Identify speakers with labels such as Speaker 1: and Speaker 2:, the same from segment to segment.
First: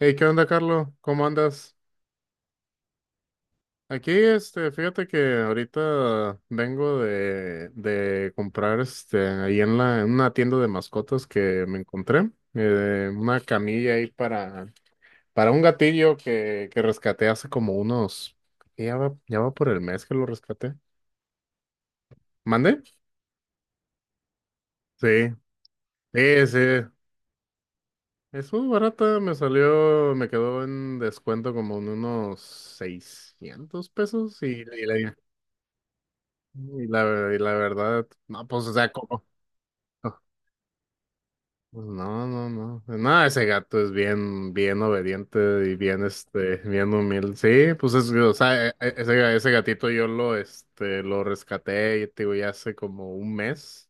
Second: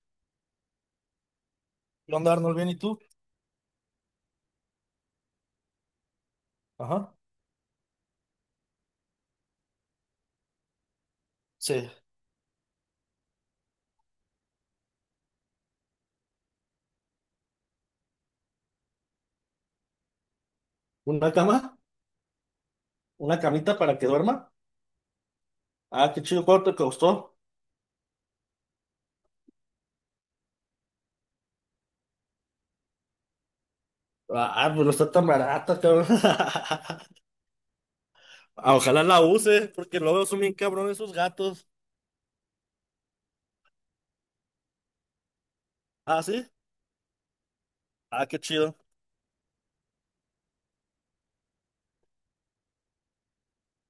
Speaker 1: Hey, ¿qué onda, Carlos? ¿Cómo andas?
Speaker 2: ¿Qué onda, Arnold? ¿Bien y tú?
Speaker 1: Aquí, fíjate que ahorita vengo
Speaker 2: Ajá.
Speaker 1: de comprar, ahí en en una tienda de mascotas que me
Speaker 2: Sí.
Speaker 1: encontré, una camilla ahí para un gatillo que rescaté ya ya va por el mes que lo rescaté.
Speaker 2: ¿Una cama?
Speaker 1: ¿Mande?
Speaker 2: ¿Una camita para que duerma?
Speaker 1: Sí,
Speaker 2: Ah, qué chido,
Speaker 1: sí, sí.
Speaker 2: ¿cuánto te costó?
Speaker 1: Es muy barata, me quedó en descuento como en unos 600 pesos
Speaker 2: Ah, pero está tan barata, cabrón.
Speaker 1: y y la verdad, no, pues, o
Speaker 2: Ah,
Speaker 1: sea,
Speaker 2: ojalá la use, porque
Speaker 1: no,
Speaker 2: luego son bien cabrones esos gatos.
Speaker 1: pues, no, no, no, no, ese gato es bien, bien obediente y bien,
Speaker 2: Ah, ¿sí?
Speaker 1: bien humilde, sí, pues,
Speaker 2: Ah,
Speaker 1: o
Speaker 2: qué
Speaker 1: sea,
Speaker 2: chido.
Speaker 1: ese gatito yo lo rescaté, y te digo, ya hace como un mes,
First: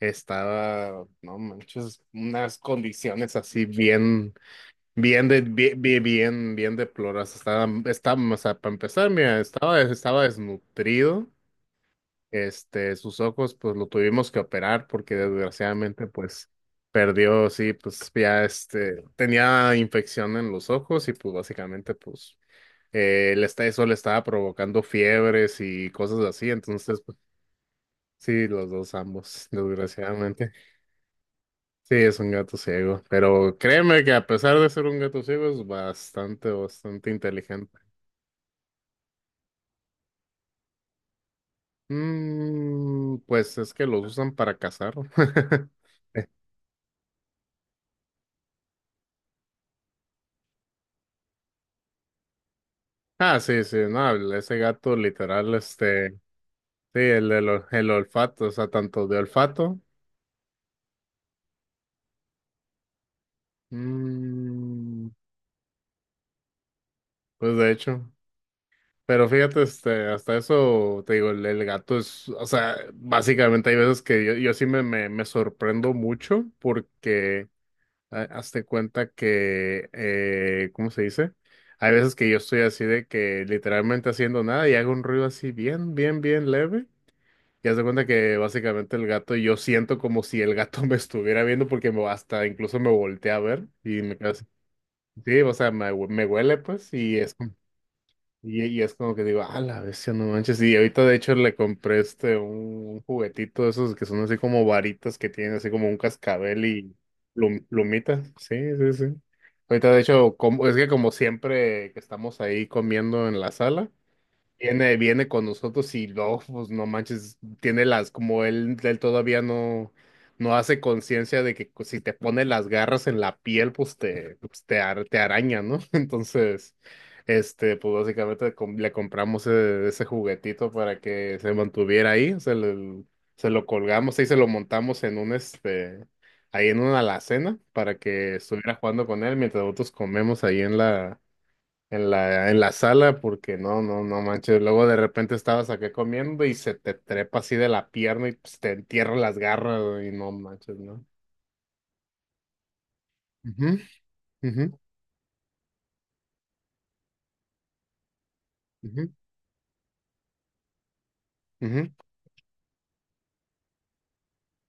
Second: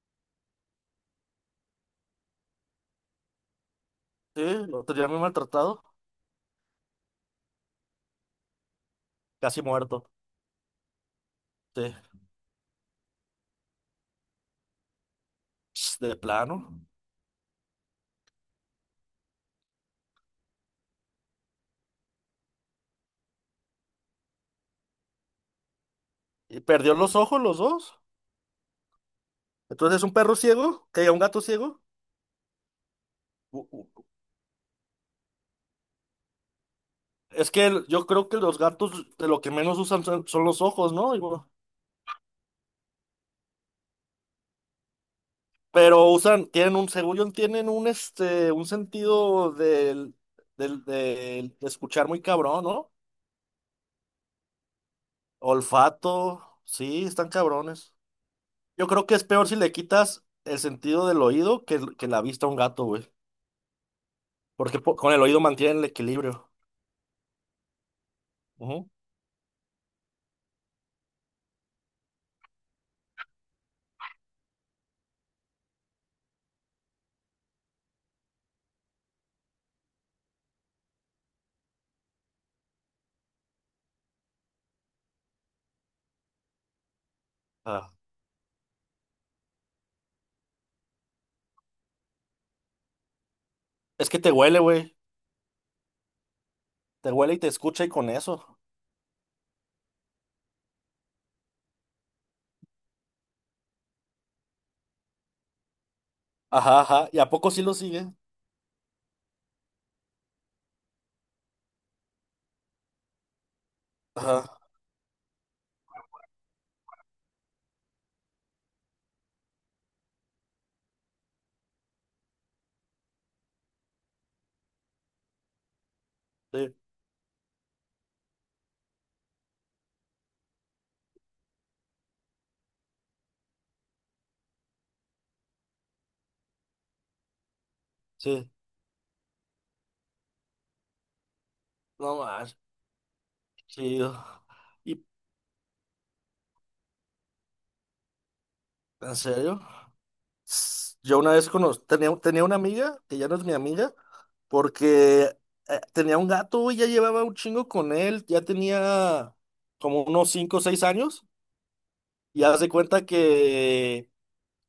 Speaker 1: estaba, no manches, unas condiciones así bien,
Speaker 2: Sí, lo tenía muy maltratado.
Speaker 1: bien, bien, bien, bien deploradas, estaba, o sea, para empezar, mira,
Speaker 2: Casi muerto.
Speaker 1: estaba desnutrido.
Speaker 2: Sí.
Speaker 1: Este, sus ojos, pues lo tuvimos que operar porque,
Speaker 2: Ch,
Speaker 1: desgraciadamente,
Speaker 2: de
Speaker 1: pues
Speaker 2: plano.
Speaker 1: perdió, sí, pues ya, tenía infección en los ojos y pues básicamente, pues, eso le estaba provocando fiebres y cosas así.
Speaker 2: Y perdió
Speaker 1: Entonces,
Speaker 2: los
Speaker 1: pues
Speaker 2: ojos los dos.
Speaker 1: sí, los dos ambos,
Speaker 2: Entonces, ¿es un perro
Speaker 1: desgraciadamente.
Speaker 2: ciego? ¿Que un gato ciego?
Speaker 1: Sí, es un gato ciego, pero
Speaker 2: U-
Speaker 1: créeme
Speaker 2: u-
Speaker 1: que a pesar de ser un gato ciego es bastante, bastante
Speaker 2: Es que
Speaker 1: inteligente.
Speaker 2: yo creo que los gatos de lo que menos usan son los ojos, ¿no?
Speaker 1: Mm, pues es que los usan para cazar.
Speaker 2: Pero usan, tienen un, según yo, tienen un, un sentido de escuchar muy cabrón, ¿no?
Speaker 1: Ah, sí, sí, no, ese gato literal, sí,
Speaker 2: Olfato, sí, están
Speaker 1: el, del ol- el,
Speaker 2: cabrones.
Speaker 1: olfato, o sea,
Speaker 2: Yo creo
Speaker 1: tanto
Speaker 2: que
Speaker 1: de
Speaker 2: es peor si le
Speaker 1: olfato,
Speaker 2: quitas el sentido del oído que la vista a un gato, güey. Porque
Speaker 1: mm,
Speaker 2: con el oído mantienen el equilibrio.
Speaker 1: pues de hecho,
Speaker 2: Ujú.
Speaker 1: pero fíjate, hasta eso, te digo, el gato es, o sea, básicamente hay veces que yo sí me sorprendo mucho porque, ah, hazte cuenta que, ¿cómo se dice? Hay veces que yo estoy así de que literalmente haciendo nada y hago un ruido así bien, bien, bien leve. Ya se
Speaker 2: Ah.
Speaker 1: cuenta que básicamente el gato, yo siento como si el gato me estuviera viendo porque me, hasta incluso, me volteé a ver y
Speaker 2: Es
Speaker 1: me
Speaker 2: que
Speaker 1: quedo
Speaker 2: te
Speaker 1: así.
Speaker 2: huele, güey.
Speaker 1: Sí, o sea, me huele pues,
Speaker 2: Te
Speaker 1: y es
Speaker 2: huele y te
Speaker 1: como,
Speaker 2: escucha y con eso.
Speaker 1: y es como que digo, ah, la bestia, no manches. Y ahorita, de hecho, le compré un juguetito de esos que son así como varitas que tienen así como un cascabel
Speaker 2: Ajá,
Speaker 1: y
Speaker 2: ajá. ¿Y a poco sí lo sigue?
Speaker 1: plumita. Sí, sí, sí. Ahorita, de hecho, como, es que como siempre que estamos ahí comiendo en la sala.
Speaker 2: Ajá,
Speaker 1: Viene con nosotros y no, pues no manches, tiene las, como él todavía no hace conciencia de que pues, si te pone las garras en la piel, pues te, pues, te araña, ¿no?
Speaker 2: sí,
Speaker 1: Entonces, pues básicamente, le compramos, ese juguetito para que se mantuviera ahí, se lo colgamos y se lo montamos en un, ahí en una alacena para que
Speaker 2: sí.
Speaker 1: estuviera jugando con él mientras nosotros comemos ahí en
Speaker 2: No más,
Speaker 1: en la sala, porque no, no, no
Speaker 2: chido.
Speaker 1: manches. Luego, de
Speaker 2: ¿Y
Speaker 1: repente, estabas acá comiendo y se te trepa así de la pierna y pues te entierra
Speaker 2: en
Speaker 1: las
Speaker 2: serio?
Speaker 1: garras, güey, y no manches, ¿no?
Speaker 2: Yo una vez tenía, tenía una amiga, que ya no es mi
Speaker 1: Ujú,
Speaker 2: amiga,
Speaker 1: ujú,
Speaker 2: porque tenía un gato y ya llevaba un chingo con él, ya
Speaker 1: ujú,
Speaker 2: tenía como unos 5 o 6 años, y hace cuenta que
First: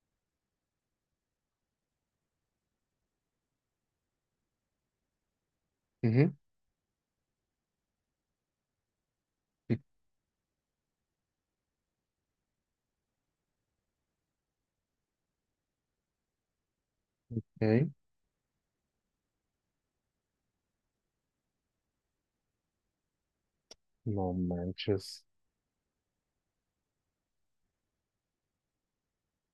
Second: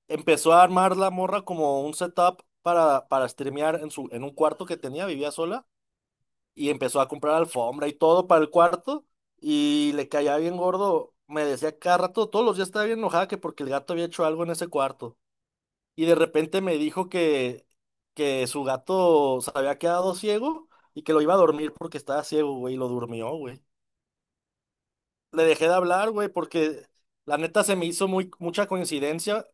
Speaker 2: empezó a armar la morra como un setup para streamear en su, en un cuarto que tenía, vivía sola,
Speaker 1: ujú,
Speaker 2: y empezó a comprar alfombra y todo para el cuarto,
Speaker 1: ujú,
Speaker 2: y le caía bien gordo, me decía cada rato, todos los días estaba bien enojada que porque el gato había hecho algo en ese cuarto y de repente me dijo
Speaker 1: ujú.
Speaker 2: que su gato se había quedado ciego y que lo iba a dormir porque estaba ciego, güey, y lo durmió, güey.
Speaker 1: No manches.
Speaker 2: Le dejé de hablar, güey, porque la neta se me hizo muy, mucha coincidencia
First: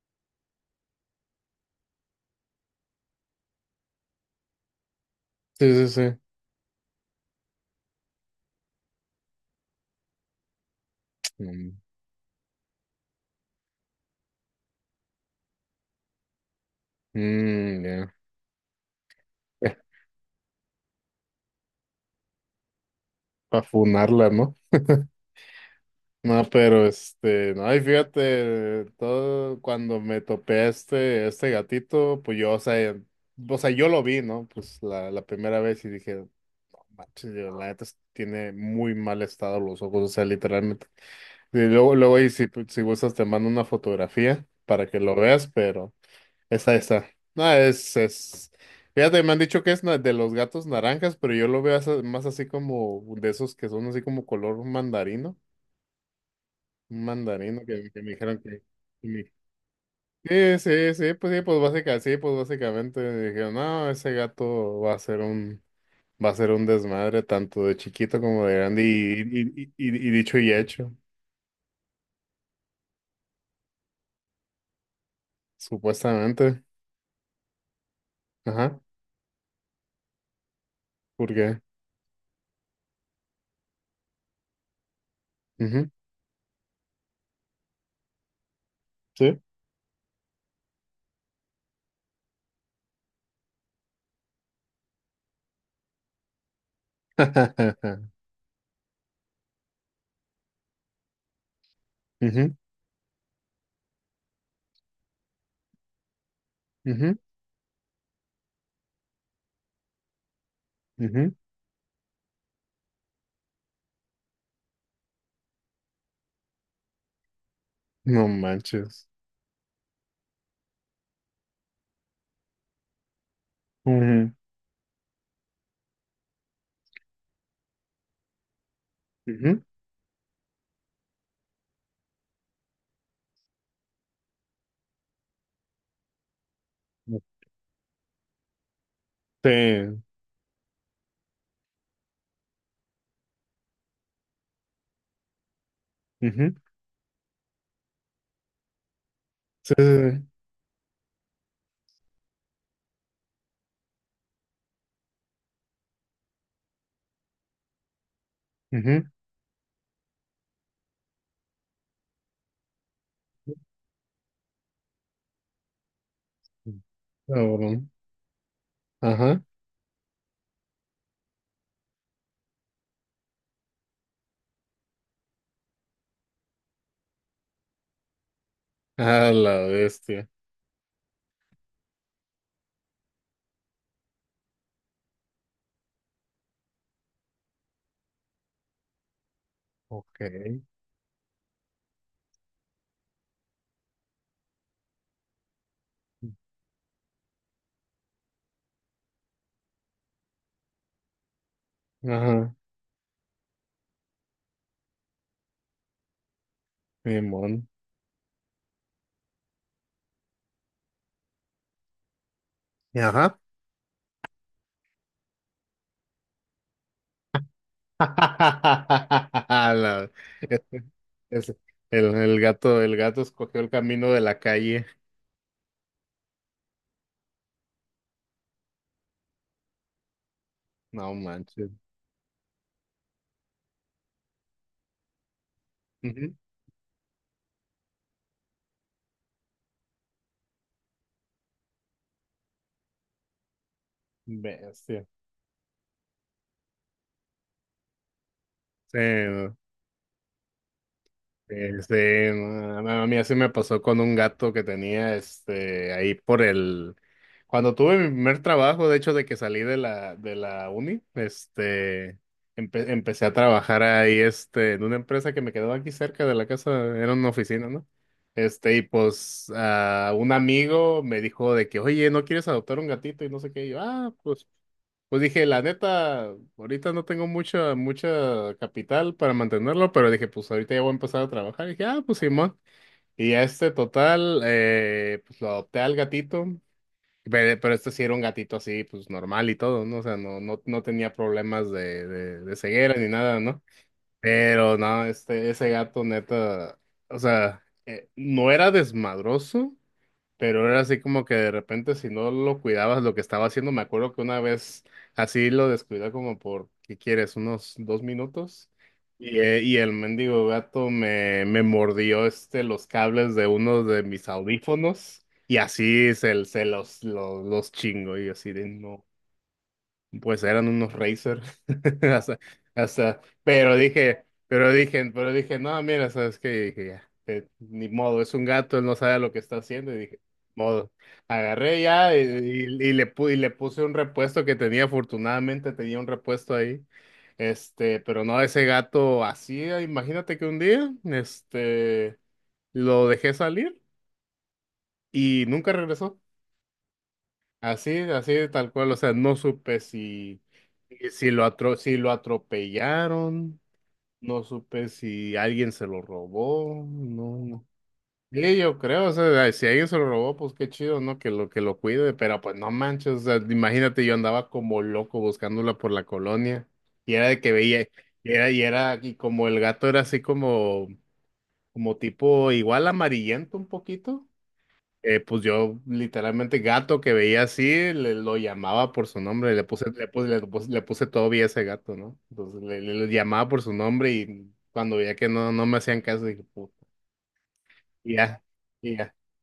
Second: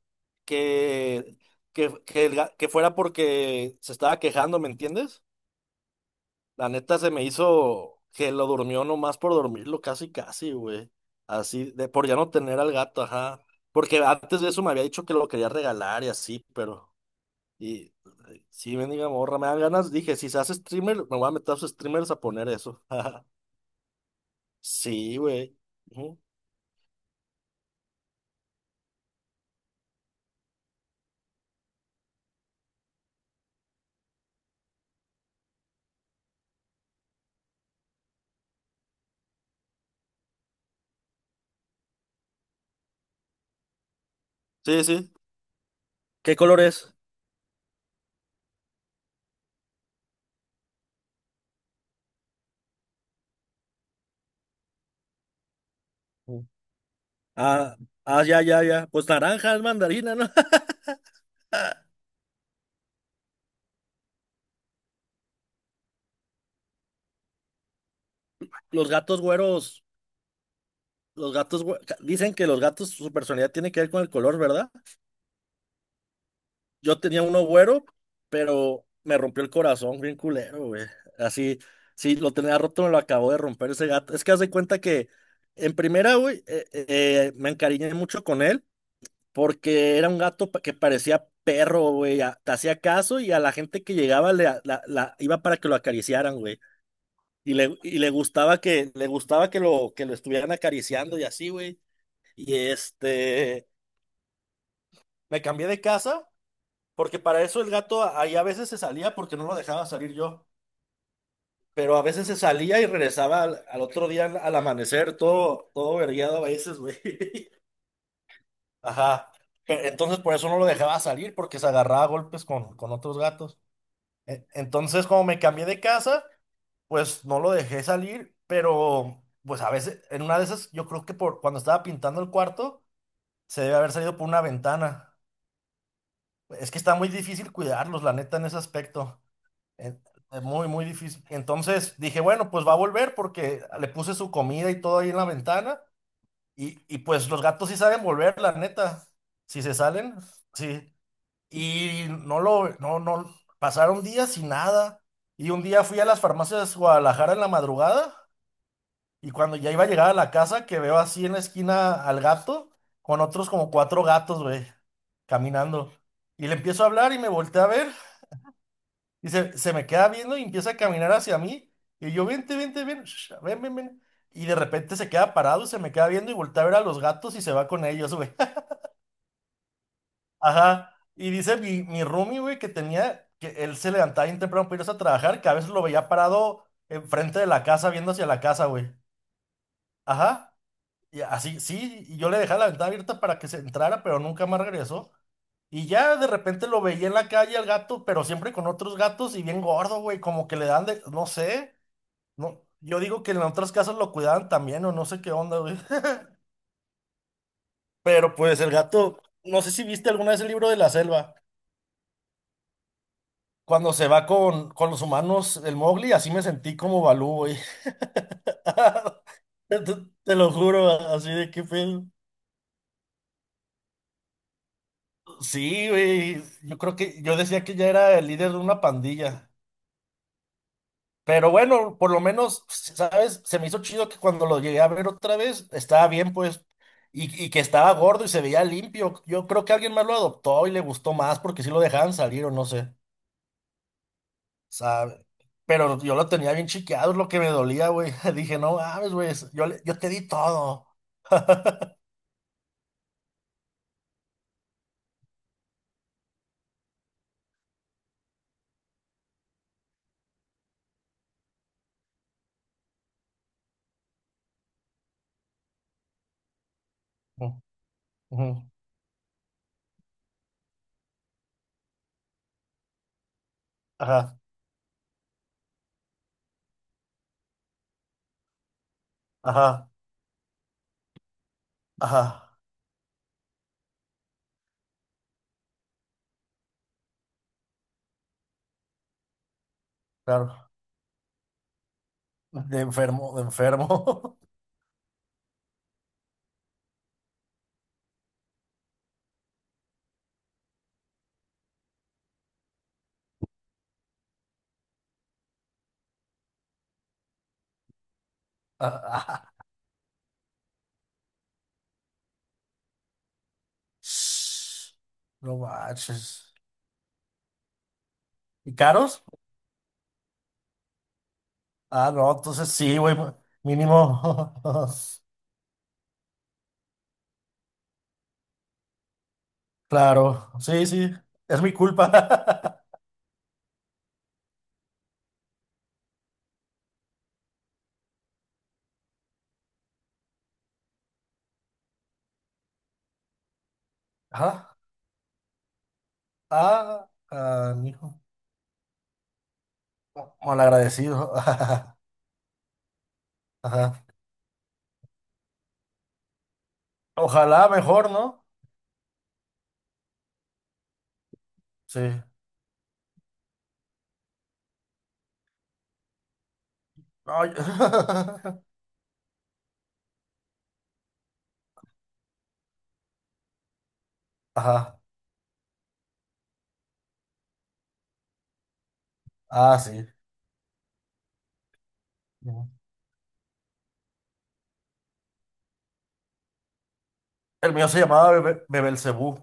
Speaker 2: que, que, que fuera porque se estaba quejando, ¿me entiendes?
Speaker 1: Sí, sí, sí.
Speaker 2: La neta se me hizo que lo durmió nomás por dormirlo, casi, casi, güey. Así,
Speaker 1: Mm,
Speaker 2: de por ya no tener al gato, ajá. Porque antes de eso me había dicho que lo quería regalar y así, pero...
Speaker 1: mm,
Speaker 2: Y
Speaker 1: ya.
Speaker 2: sí, mendiga morra, me dan ganas. Dije, si se hace streamer, me voy a meter a sus streamers a poner eso.
Speaker 1: Para funarla, no.
Speaker 2: Sí, güey. Ujú.
Speaker 1: No, pero no, y fíjate, todo cuando me topé a este gatito, pues yo, o sea, yo lo vi, ¿no? Pues la primera vez y dije, no manches, yo la neta tiene muy mal estado los ojos, o sea, literalmente. Y luego, luego, y si gustas, te mando una fotografía
Speaker 2: Sí,
Speaker 1: para que
Speaker 2: sí.
Speaker 1: lo veas, pero
Speaker 2: ¿Qué color
Speaker 1: esta,
Speaker 2: es?
Speaker 1: esta. No, es, es. Fíjate, me han dicho que de los gatos naranjas, pero yo lo veo más así como de esos que son así como color mandarino.
Speaker 2: Ujú.
Speaker 1: Un mandarino
Speaker 2: Ah,
Speaker 1: que me dijeron
Speaker 2: ya.
Speaker 1: que
Speaker 2: Pues
Speaker 1: me...
Speaker 2: naranja es mandarina, ¿no?
Speaker 1: Sí, sí, sí, pues básicamente me dijeron, no, ese gato va a ser un, va a ser un desmadre tanto de chiquito como de grande
Speaker 2: Los gatos
Speaker 1: y,
Speaker 2: güeros,
Speaker 1: y dicho y hecho,
Speaker 2: dicen que los gatos, su personalidad tiene que ver con el color, ¿verdad?
Speaker 1: supuestamente.
Speaker 2: Yo tenía uno güero,
Speaker 1: Ajá,
Speaker 2: pero me rompió el corazón, bien culero, güey.
Speaker 1: ¿por
Speaker 2: Así,
Speaker 1: qué?
Speaker 2: sí, lo tenía roto, me lo acabó de romper ese gato. Es que haz de cuenta que, en
Speaker 1: Ujú,
Speaker 2: primera, güey, me encariñé mucho con él.
Speaker 1: sí.
Speaker 2: Porque era un gato que parecía perro, güey. Te hacía caso y a la gente que llegaba le, a- la- iba para que lo acariciaran, güey. Y le, y le gustaba que, le gustaba que lo estuvieran acariciando y así, güey.
Speaker 1: Ujú,
Speaker 2: Y este, me cambié de casa
Speaker 1: ujú,
Speaker 2: porque para eso el gato ahí a veces se salía porque no lo dejaba salir yo.
Speaker 1: ujú.
Speaker 2: Pero a veces se salía y regresaba al, al otro día al, al amanecer, todo, todo vergueado a veces, güey.
Speaker 1: No manches.
Speaker 2: Ajá. Entonces por eso no lo dejaba salir porque se agarraba a golpes con otros gatos.
Speaker 1: Ujú,
Speaker 2: Entonces, como me cambié de casa, pues no lo dejé salir, pero
Speaker 1: ujú.
Speaker 2: pues a veces, en una de esas, yo creo que por cuando estaba pintando el cuarto, se debe haber salido por una ventana. Es que está muy difícil cuidarlos, la neta, en ese aspecto.
Speaker 1: Sí.
Speaker 2: Eh, Muy, muy difícil. Entonces dije, bueno, pues va a volver porque le puse su comida y todo ahí en la ventana.
Speaker 1: Ujú,
Speaker 2: Y pues los gatos sí saben volver, la neta. Si se
Speaker 1: sí,
Speaker 2: salen,
Speaker 1: sí,
Speaker 2: sí. Y no lo, no, no, pasaron días y nada. Y un día fui a las farmacias Guadalajara en la madrugada
Speaker 1: sí.
Speaker 2: y cuando ya iba a llegar a la casa que veo así en la esquina al gato con otros como 4 gatos, güey, caminando. Y le
Speaker 1: Ujú.
Speaker 2: empiezo a hablar y me volteé a ver
Speaker 1: Cabrón.
Speaker 2: y
Speaker 1: Ajá.
Speaker 2: se me queda viendo y empieza a caminar hacia mí. Y yo, vente, vente, ven, ven, ven, ven. Y de repente se queda parado y se me queda viendo y voltea a ver a los gatos y se va con ellos, güey.
Speaker 1: A la bestia.
Speaker 2: Ajá. Y dice mi roomie, güey, que tenía, que él se levantaba bien temprano para irse a trabajar, que a veces lo veía parado enfrente de la casa, viendo hacia la casa, güey.
Speaker 1: Ok.
Speaker 2: Ajá. Y así, sí, y yo le dejaba la ventana abierta para que se entrara, pero nunca más regresó. Y ya de repente lo veía en la calle al gato, pero siempre con otros gatos y bien gordo, güey, como que le dan de, no sé,
Speaker 1: Ajá,
Speaker 2: no, yo digo que en otras casas lo cuidaban también o no sé qué onda, güey.
Speaker 1: mi mon.
Speaker 2: Pero pues el gato, no sé si viste alguna vez el libro de la selva.
Speaker 1: Y ajá.
Speaker 2: Cuando se va con los humanos, el Mowgli, así me sentí como Balú, güey. Te,
Speaker 1: La...
Speaker 2: te lo
Speaker 1: ese-
Speaker 2: juro, así de
Speaker 1: ese-
Speaker 2: qué pedo.
Speaker 1: el gato escogió el camino de la calle.
Speaker 2: Sí, güey. Yo creo que yo decía que ya era el líder de una pandilla.
Speaker 1: No
Speaker 2: Pero
Speaker 1: manches.
Speaker 2: bueno, por lo menos, ¿sabes? Se me hizo chido que cuando lo llegué a ver otra vez, estaba bien,
Speaker 1: Ujú.
Speaker 2: pues. Y que estaba gordo y se veía limpio. Yo creo que alguien más lo adoptó y le gustó más porque sí lo dejaban salir o no sé.
Speaker 1: Bestia.
Speaker 2: Sabe. Pero yo lo tenía bien chiqueado, es lo que me dolía, güey. Dije, no
Speaker 1: Sí,
Speaker 2: mames, güey,
Speaker 1: no.
Speaker 2: yo te di todo.
Speaker 1: No, no, a mí así me pasó con un gato que tenía, ahí por el, cuando tuve mi primer trabajo, de hecho, de que salí de de la uni. Empecé a trabajar ahí, en una empresa que me quedaba aquí cerca de la casa, era una
Speaker 2: Ujú,
Speaker 1: oficina, ¿no?
Speaker 2: ujú.
Speaker 1: Y pues, ah, un amigo me dijo de que, oye, ¿no quieres adoptar un gatito? Y no sé qué, y yo, ah,
Speaker 2: Ajá,
Speaker 1: pues. Pues dije, la neta, ahorita no tengo mucha, mucha capital para
Speaker 2: ajá,
Speaker 1: mantenerlo, pero dije, pues ahorita ya voy a empezar a trabajar. Y dije, ah, pues
Speaker 2: ajá,
Speaker 1: Simón. Y ya este total, pues lo adopté al gatito, pero este sí era un gatito así, pues normal y todo, ¿no? O sea, no,
Speaker 2: claro.
Speaker 1: no, no tenía problemas de
Speaker 2: De
Speaker 1: ceguera ni
Speaker 2: enfermo,
Speaker 1: nada,
Speaker 2: de
Speaker 1: ¿no?
Speaker 2: enfermo.
Speaker 1: Pero no, ese gato neta, o sea, no era desmadroso. Pero era así como que de repente, si no lo cuidabas lo que estaba haciendo, me acuerdo que una vez así lo descuidé como por, ¿qué quieres? Unos 2 minutos.
Speaker 2: Ajá.
Speaker 1: Y el mendigo gato me mordió, los cables de uno de mis audífonos y
Speaker 2: No
Speaker 1: así se,
Speaker 2: manches.
Speaker 1: los chingo, y yo así de
Speaker 2: ¿Y
Speaker 1: no.
Speaker 2: caros?
Speaker 1: Pues eran unos Razer.
Speaker 2: Ah, no,
Speaker 1: Hasta,
Speaker 2: entonces sí, güey, pues,
Speaker 1: pero dije,
Speaker 2: mínimo.
Speaker 1: pero dije, pero dije, no, mira, sabes qué, dije, ya, ni modo, es un gato, él no sabe lo que está haciendo. Y dije,
Speaker 2: Claro, sí,
Speaker 1: modo.
Speaker 2: sí, es mi
Speaker 1: Agarré ya, y
Speaker 2: culpa.
Speaker 1: y le puse un repuesto que tenía, afortunadamente tenía un repuesto ahí. Este, pero no, ese gato así, imagínate que un día, lo dejé salir
Speaker 2: Ajá,
Speaker 1: y nunca regresó.
Speaker 2: ah, ah,
Speaker 1: Así,
Speaker 2: hijo.
Speaker 1: así tal cual, o sea, no supe si,
Speaker 2: Malagradecido.
Speaker 1: si lo atropellaron,
Speaker 2: Ajá.
Speaker 1: no supe si alguien se lo robó, no, no.
Speaker 2: Ojalá mejor, ¿no?
Speaker 1: Sí, yo creo, o sea, si alguien se lo robó, pues qué chido, ¿no? Que lo
Speaker 2: Sí.
Speaker 1: cuide, pero pues no manches, o sea, imagínate, yo andaba como loco buscándola por la colonia, y era de
Speaker 2: Ay,
Speaker 1: que veía, y era, y como el gato era así como, como tipo igual amarillento un poquito.
Speaker 2: ajá.
Speaker 1: Pues yo literalmente gato que veía así, lo llamaba por su nombre. Le
Speaker 2: Ah,
Speaker 1: puse,
Speaker 2: sí.
Speaker 1: le puse Toby a ese gato, ¿no? Entonces
Speaker 2: Ujú.
Speaker 1: le, le llamaba por su nombre y cuando veía que no, no me hacían caso, dije, puta,
Speaker 2: El mío se
Speaker 1: y
Speaker 2: llamaba
Speaker 1: ya, y ya.
Speaker 2: Bebelcebú.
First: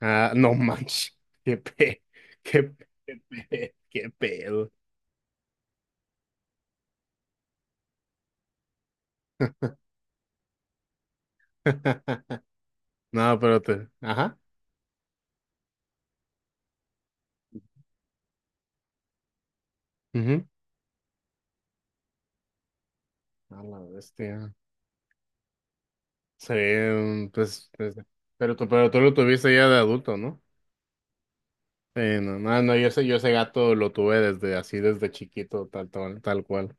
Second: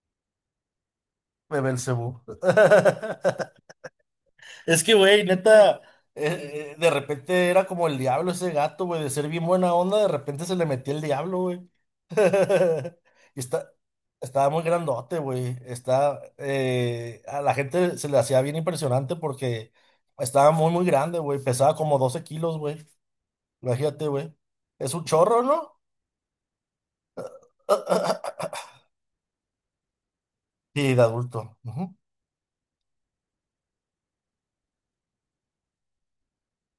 Speaker 1: Ah, no manches, qué pe,
Speaker 2: Bebelcebú.
Speaker 1: qué qué pedo.
Speaker 2: Es que, güey, neta, de repente era como el diablo ese gato, güey, de ser bien buena onda, de repente se le metía el diablo, güey.
Speaker 1: No,
Speaker 2: Y
Speaker 1: pero
Speaker 2: está,
Speaker 1: te, ajá,
Speaker 2: estaba muy grandote, güey. Está, a la gente se le hacía bien impresionante porque
Speaker 1: ujú.
Speaker 2: estaba muy, muy grande, güey. Pesaba como 12 kilos, güey.
Speaker 1: A la
Speaker 2: Imagínate, güey.
Speaker 1: bestia.
Speaker 2: Es un chorro, ¿no?
Speaker 1: Sí, mm, pues, pues, pero tú lo tuviste ya de adulto, ¿no?
Speaker 2: Sí, de adulto. Ujú,
Speaker 1: Sí, no, no, no, yo ese gato lo tuve desde así, desde chiquito, tal, tal, tal cual.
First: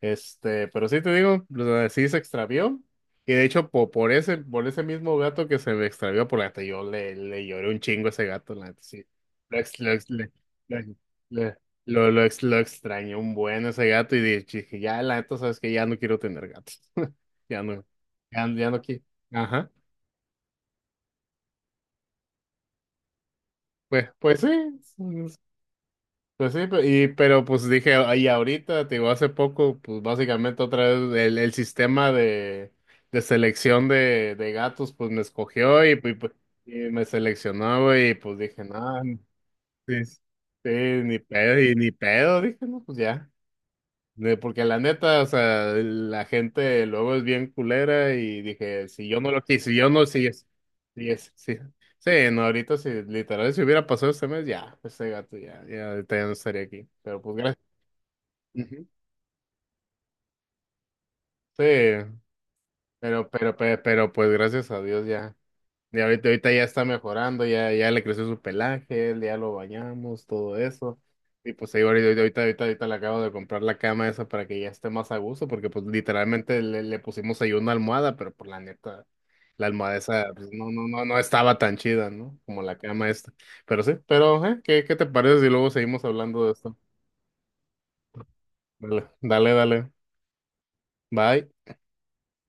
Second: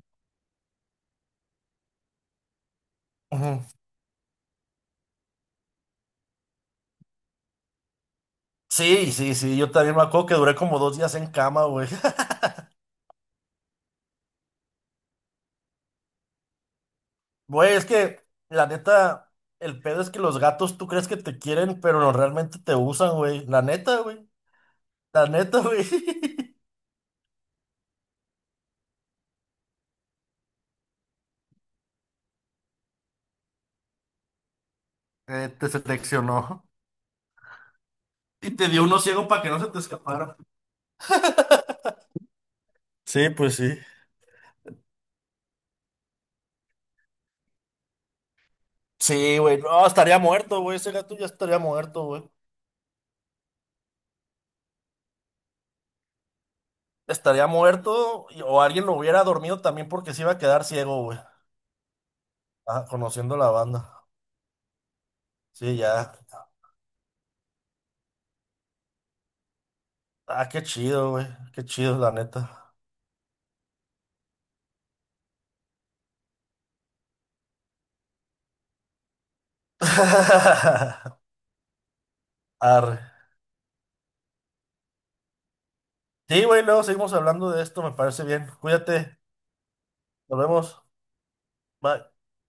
Speaker 1: Este, pero sí te digo, o sea, sí se extravió. Y de
Speaker 2: ujú.
Speaker 1: hecho, ese, por ese mismo gato que se me extravió, por la neta, yo le, le lloré un chingo a ese gato, la neta, sí.
Speaker 2: Sí, sí, sí, yo
Speaker 1: Lo,
Speaker 2: también me
Speaker 1: ex-
Speaker 2: acuerdo
Speaker 1: le-
Speaker 2: que duré como
Speaker 1: le-
Speaker 2: 2 días en
Speaker 1: le-
Speaker 2: cama, güey.
Speaker 1: lo ex- lo extrañé un buen ese gato, y dije, ya, la neta, sabes que ya no quiero tener gatos. Ya no,
Speaker 2: Güey, es que
Speaker 1: ya,
Speaker 2: la
Speaker 1: ya no quiero.
Speaker 2: neta,
Speaker 1: Ajá.
Speaker 2: el pedo es que los gatos tú crees que te quieren, pero no realmente te usan, güey. La neta,
Speaker 1: Pues,
Speaker 2: güey.
Speaker 1: pues sí.
Speaker 2: La neta, güey.
Speaker 1: Pues sí, pero pues dije, ahí ahorita, te digo, hace poco, pues básicamente otra vez el sistema de selección de gatos, pues me
Speaker 2: Te
Speaker 1: escogió, y pues
Speaker 2: seleccionó.
Speaker 1: y me seleccionó, güey, y pues
Speaker 2: Y
Speaker 1: dije,
Speaker 2: te dio uno
Speaker 1: no,
Speaker 2: ciego para que no se te
Speaker 1: sí, sí,
Speaker 2: escapara.
Speaker 1: ni pedo, y ni pedo, dije, no, pues
Speaker 2: Sí,
Speaker 1: ya.
Speaker 2: pues sí.
Speaker 1: De- porque la neta, o sea, la gente luego es bien culera, y dije, si yo no
Speaker 2: Sí,
Speaker 1: lo
Speaker 2: güey.
Speaker 1: quise, si
Speaker 2: No,
Speaker 1: yo no,
Speaker 2: estaría
Speaker 1: si es,
Speaker 2: muerto, güey. Ese
Speaker 1: si
Speaker 2: gato ya
Speaker 1: es, sí.
Speaker 2: estaría muerto,
Speaker 1: Sí,
Speaker 2: güey.
Speaker 1: no, ahorita, si literal, si hubiera pasado este mes, ya, este gato ya, ya, ahorita ya no estaría aquí. Pero pues
Speaker 2: Estaría
Speaker 1: gracias.
Speaker 2: muerto o alguien
Speaker 1: Ujú.
Speaker 2: lo hubiera dormido también porque se iba a quedar ciego, güey.
Speaker 1: Sí,
Speaker 2: Ah, conociendo la
Speaker 1: pero,
Speaker 2: banda.
Speaker 1: pero pues gracias a Dios ya.
Speaker 2: Sí,
Speaker 1: Y
Speaker 2: ya.
Speaker 1: ahorita, ahorita ya está mejorando, ya, ya le creció su pelaje, él ya lo bañamos,
Speaker 2: Ah,
Speaker 1: todo
Speaker 2: qué
Speaker 1: eso.
Speaker 2: chido, güey.
Speaker 1: Y
Speaker 2: Qué
Speaker 1: pues ahí
Speaker 2: chido, la
Speaker 1: ahorita, ahorita, ahorita,
Speaker 2: neta.
Speaker 1: ahorita le acabo de comprar la cama esa para que ya esté más a gusto, porque pues literalmente le, le pusimos ahí una almohada, pero por la neta, la almohada esa pues, no, no, no, no estaba tan chida, ¿no? Como la
Speaker 2: Arre.
Speaker 1: cama esta. Pero sí, pero, ¿eh? ¿Qué, qué te parece si luego seguimos
Speaker 2: Sí,
Speaker 1: hablando de
Speaker 2: güey,
Speaker 1: esto?
Speaker 2: luego seguimos hablando de esto, me parece bien.
Speaker 1: Dale,
Speaker 2: Cuídate.
Speaker 1: dale, dale.
Speaker 2: Nos vemos.
Speaker 1: Bye.
Speaker 2: Bye.